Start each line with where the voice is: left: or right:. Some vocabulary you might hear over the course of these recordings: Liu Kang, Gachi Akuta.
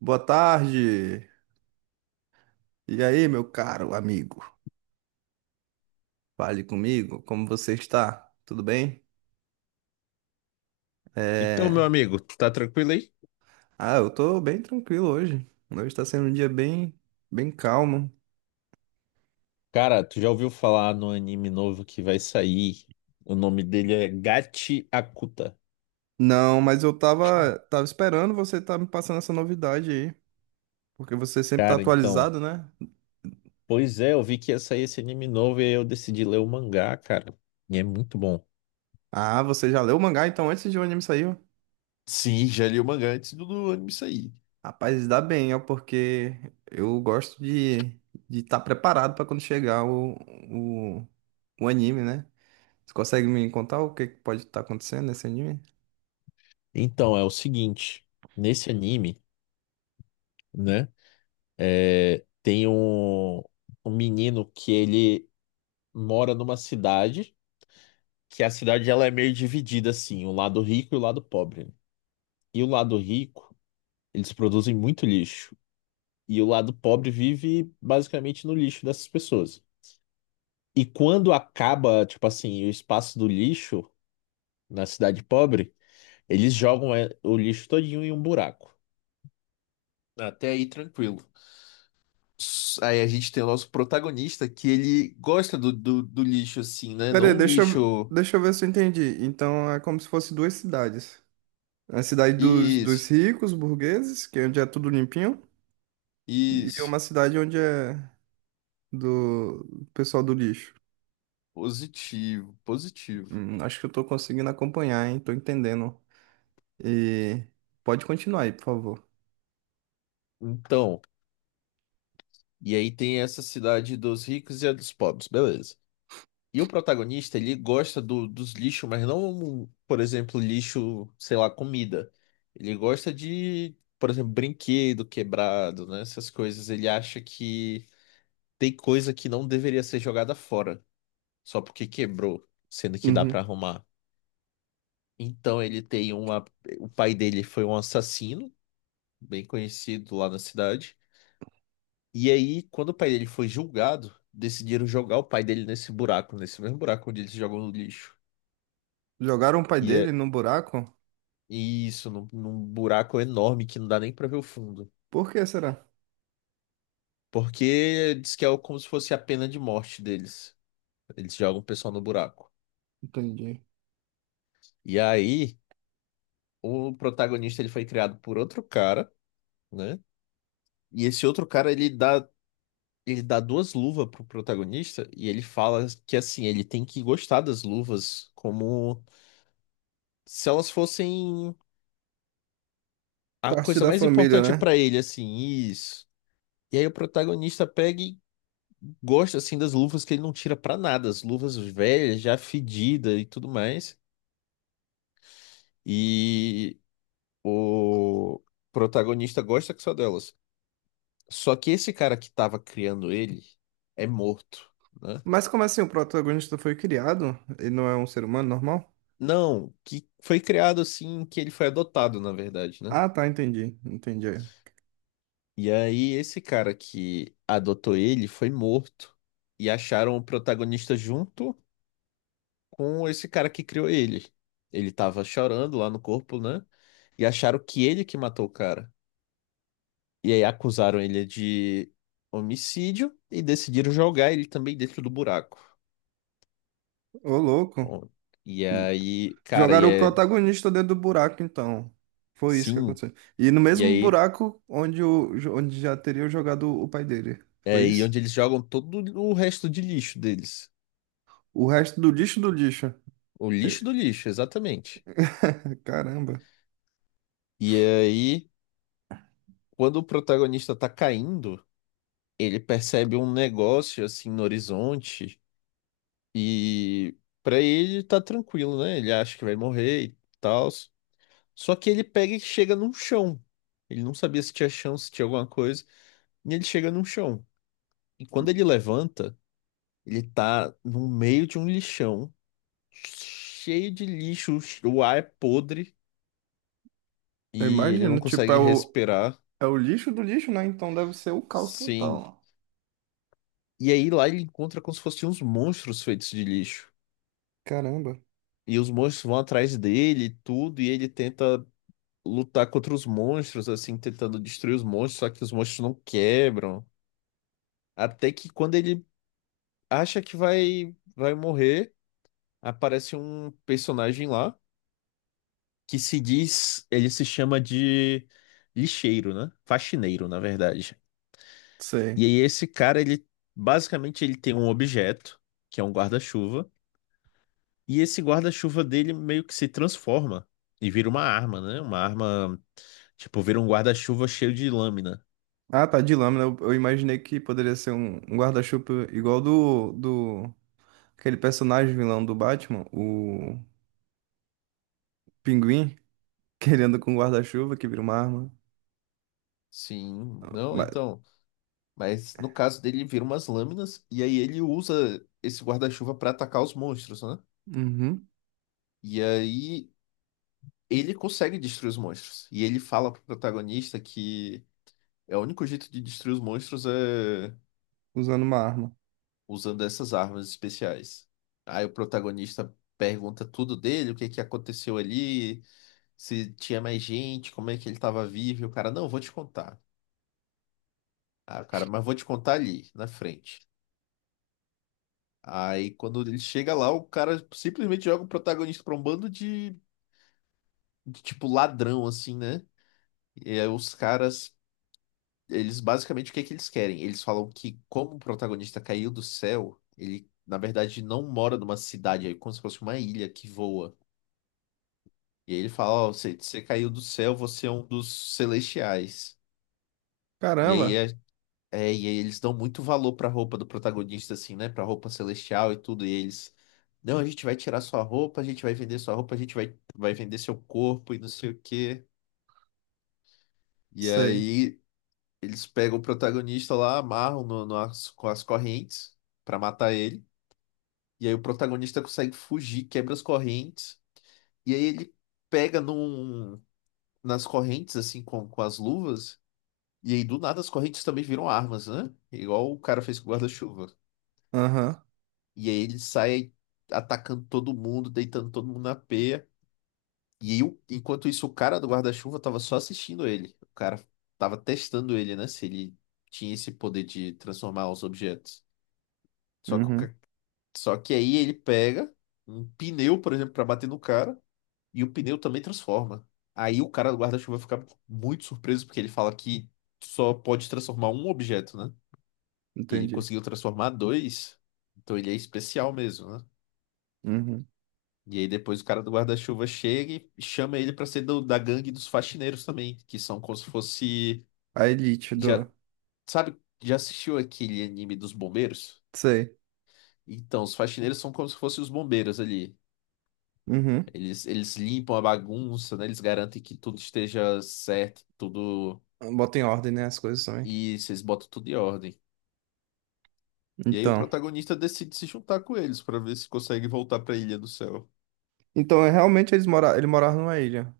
right: Boa tarde. E aí, meu caro amigo? Fale comigo, como você está? Tudo bem?
left: Então, meu
right: É.
left: amigo, tu tá tranquilo aí?
right: Ah, eu tô bem tranquilo hoje. Hoje tá sendo um dia bem, bem calmo.
left: Cara, tu já ouviu falar no anime novo que vai sair? O nome dele é Gachi Akuta.
right: Não, mas eu tava, esperando você estar me passando essa novidade aí, porque você sempre tá
left: Cara, então.
right: atualizado, né?
left: Pois é, eu vi que ia sair esse anime novo e aí eu decidi ler o mangá, cara. E é muito bom.
right: Ah, você já leu o mangá então antes de o anime sair?
left: Sim, já li o mangá antes do anime sair.
right: Rapaz, dá bem, ó, porque eu gosto de estar preparado para quando chegar o, o anime, né? Você consegue me contar o que que pode estar acontecendo nesse anime?
left: Então, é o seguinte: nesse anime, né, tem um menino que ele mora numa cidade, que a cidade ela é meio dividida assim, o lado rico e o lado pobre, né? E o lado rico, eles produzem muito lixo. E o lado pobre vive basicamente no lixo dessas pessoas. E quando acaba, tipo assim, o espaço do lixo na cidade pobre, eles jogam o lixo todinho em um buraco. Até aí, tranquilo. Aí a gente tem o nosso protagonista que ele gosta do lixo assim, né?
right: Pera aí,
left: Não um lixo.
right: deixa eu ver se eu entendi. Então é como se fosse duas cidades. É. A cidade dos,
left: Isso,
right: dos ricos, burgueses, que é onde é tudo limpinho, e
left: isso.
right: uma cidade onde é do pessoal do lixo.
left: Positivo, positivo.
right: Acho que eu tô conseguindo acompanhar, hein? Tô entendendo. E pode continuar aí, por favor.
left: Então, e aí tem essa cidade dos ricos e a dos pobres, beleza. E o protagonista, ele gosta do- dos lixos, mas não, por exemplo, lixo, sei lá, comida. Ele gosta de, por exemplo, brinquedo quebrado, né? Essas coisas. Ele acha que tem coisa que não deveria ser jogada fora, só porque quebrou, sendo que dá pra
right: Uhum.
left: arrumar. Então ele tem uma. O pai dele foi um assassino, bem conhecido lá na cidade. E aí, quando o pai dele foi julgado, decidiram jogar o pai dele nesse buraco, nesse mesmo buraco onde eles jogam no lixo.
right: Jogaram o pai
left: e
right: dele
left: é
right: no buraco?
left: Isso, num buraco enorme que não dá nem pra ver o fundo.
right: Por que será?
left: Porque diz que é como se fosse a pena de morte deles. Eles jogam o pessoal no buraco.
right: Entendi.
left: E aí, o protagonista ele foi criado por outro cara, né? E esse outro cara ele dá duas luvas pro protagonista e ele fala que assim, ele tem que gostar das luvas como se elas fossem a
right: Parte
left: coisa
right: da
left: mais
right: família,
left: importante
right: né?
left: pra ele, assim, isso. E aí o protagonista pega e gosto assim das luvas que ele não tira pra nada, as luvas velhas, já fedidas e tudo mais. E o protagonista gosta que só delas. Só que esse cara que tava criando ele é morto, né?
right: Mas como assim o protagonista foi criado? Ele não é um ser humano normal?
left: Não, que foi criado assim, que ele foi adotado, na verdade, né?
right: Ah, tá, entendi. Entendi.
left: E aí esse cara que adotou ele foi morto e acharam o protagonista junto com esse cara que criou ele. Ele tava chorando lá no corpo, né, e acharam que ele que matou o cara. E aí acusaram ele de homicídio e decidiram jogar ele também dentro do buraco.
right: Ô, louco.
left: Bom, E aí, cara, e
right: Jogaram o
left: é
right: protagonista dentro do buraco, então. Foi isso que
left: sim,
right: aconteceu. E no
left: e
right: mesmo
left: aí
right: buraco onde, o, onde já teria jogado o pai dele.
left: é
right: Foi
left: aí
right: isso?
left: onde eles jogam todo o resto de lixo deles.
right: O resto do lixo do lixo.
left: O
right: É.
left: lixo do lixo, exatamente.
right: Caramba.
left: E aí, quando o protagonista tá caindo, ele percebe um negócio assim no horizonte e pra ele tá tranquilo, né? Ele acha que vai morrer e tal. Só que ele pega e chega num chão. Ele não sabia se tinha chão, se tinha alguma coisa, e ele chega num chão. E quando ele levanta, ele tá no meio de um lixão, cheio de lixo, o ar é podre
right: Eu
left: e ele não
right: imagino. Tipo, é
left: consegue
right: o,
left: respirar.
right: é o lixo do lixo, né? Então deve ser o caos
left: Sim.
right: total.
left: E aí lá ele encontra como se fossem uns monstros feitos de lixo.
right: Caramba.
left: E os monstros vão atrás dele, e tudo, e ele tenta lutar contra os monstros, assim, tentando destruir os monstros, só que os monstros não quebram. Até que quando ele acha que vai morrer, aparece um personagem lá que se diz, ele se chama de lixeiro, né? Faxineiro, na verdade.
right: Sei.
left: E aí esse cara, ele basicamente ele tem um objeto, que é um guarda-chuva, e esse guarda-chuva dele meio que se transforma e vira uma arma, né? Uma arma, tipo, vira um guarda-chuva cheio de lâmina.
right: Ah, tá, de lâmina. Eu imaginei que poderia ser um, um guarda-chuva igual do, do... Aquele personagem vilão do Batman, o Pinguim, que ele anda com um guarda-chuva que vira uma arma.
left: Sim, não,
right: Mas-
left: então, mas no caso dele, ele vira umas lâminas e aí ele usa esse guarda-chuva pra atacar os monstros, né?
right: Uhum,
left: E aí ele consegue destruir os monstros. E ele fala pro protagonista que é o único jeito de destruir os monstros é
right: usando uma arma.
left: usando essas armas especiais. Aí o protagonista pergunta tudo dele, o que que aconteceu ali, se tinha mais gente, como é que ele estava vivo. E o cara, não, vou te contar. Ah, cara, mas vou te contar ali, na frente. Aí quando ele chega lá, o cara simplesmente joga o protagonista pra um bando de tipo ladrão, assim, né? E aí os caras eles basicamente o que é que eles querem? Eles falam que como o protagonista caiu do céu, ele na verdade não mora numa cidade, é como se fosse uma ilha que voa. E aí ele fala, ó, você caiu do céu, você é um dos celestiais. E aí
right: Caramba,
left: e aí eles dão muito valor pra roupa do protagonista assim, né, pra roupa celestial e tudo, e eles não, a gente vai tirar sua roupa, a gente vai vender sua roupa, a gente vai vender seu corpo e não sei o quê. E
right: sei.
left: aí eles pegam o protagonista lá, amarram com as correntes pra matar ele. E aí o protagonista consegue fugir, quebra as correntes. E aí ele pega nas correntes, assim, com as luvas. E aí do nada as correntes também viram armas, né? Igual o cara fez com o guarda-chuva.
right: Aham,
left: E aí ele sai atacando todo mundo, deitando todo mundo na peia. E aí, enquanto isso, o cara do guarda-chuva tava só assistindo ele. O cara tava testando ele, né? Se ele tinha esse poder de transformar os objetos. Só que, o
right: uhum,
left: ca- Só que aí ele pega um pneu, por exemplo, pra bater no cara, e o pneu também transforma. Aí o cara do guarda-chuva fica muito surpreso, porque ele fala que só pode transformar um objeto, né? E ele
right: entendi.
left: conseguiu transformar dois, então ele é especial mesmo, né?
right: Uhum.
left: E aí depois o cara do guarda-chuva chega e chama ele pra ser da gangue dos faxineiros também, que são como se fosse...
right: A elite
left: Já,
right: do...
left: sabe, já assistiu aquele anime dos bombeiros?
right: Sei.
left: Então, os faxineiros são como se fossem os bombeiros ali.
right: Uhum.
left: Eles limpam a bagunça, né? Eles garantem que tudo esteja certo, tudo.
right: Bota em ordem, né, as coisas também.
left: Isso, eles botam tudo em ordem. E aí o
right: Então...
left: protagonista decide se juntar com eles para ver se consegue voltar para a Ilha do Céu.
right: Então, é, realmente, eles mora... ele morava numa ilha.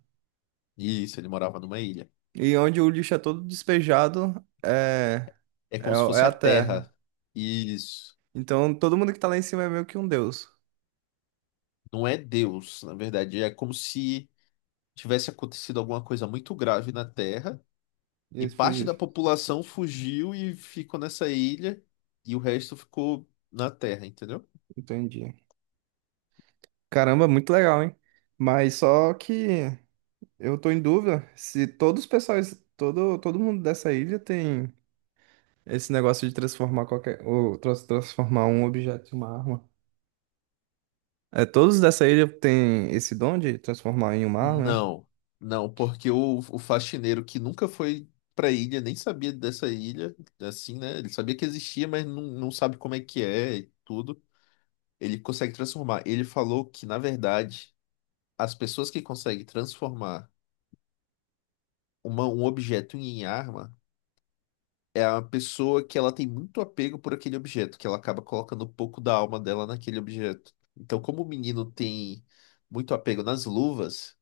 left: Isso, ele morava numa ilha.
right: E onde o lixo é todo despejado, é...
left: É
right: É,
left: como se
right: é
left: fosse a
right: a
left: Terra.
right: terra.
left: Isso.
right: Então todo mundo que tá lá em cima é meio que um deus.
left: Não é Deus, na verdade. É como se tivesse acontecido alguma coisa muito grave na Terra
right: E
left: e
right: eles
left: parte da
right: fugiram.
left: população fugiu e ficou nessa ilha e o resto ficou na Terra, entendeu?
right: Entendi. Caramba, muito legal, hein? Mas só que eu tô em dúvida se todos os pessoais, todo, todo mundo dessa ilha tem esse negócio de transformar qualquer, ou transformar um objeto em uma arma. É, todos dessa ilha têm esse dom de transformar em uma arma, né?
left: Não, não, porque o faxineiro que nunca foi pra ilha, nem sabia dessa ilha, assim, né? Ele sabia que existia, mas não sabe como é que é e tudo. Ele consegue transformar. Ele falou que, na verdade, as pessoas que conseguem transformar um objeto em arma é a pessoa que ela tem muito apego por aquele objeto, que ela acaba colocando um pouco da alma dela naquele objeto. Então, como o menino tem muito apego nas luvas,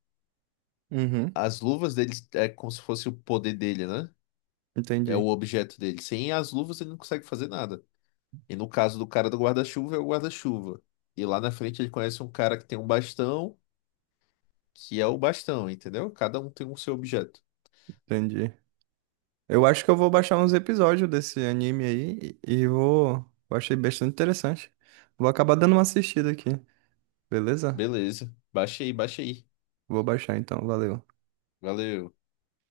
right: Uhum.
left: as luvas dele é como se fosse o poder dele, né? É
right: Entendi,
left: o objeto dele. Sem as luvas ele não consegue fazer nada. E no caso do cara do guarda-chuva, é o guarda-chuva. E lá na frente ele conhece um cara que tem um bastão, que é o bastão, entendeu? Cada um tem o seu objeto.
right: entendi. Eu acho que eu vou baixar uns episódios desse anime aí e vou. Eu achei bastante interessante. Vou acabar dando uma assistida aqui. Beleza?
left: Beleza. Baixa aí, baixa aí.
right: Vou baixar então, valeu.
left: Valeu.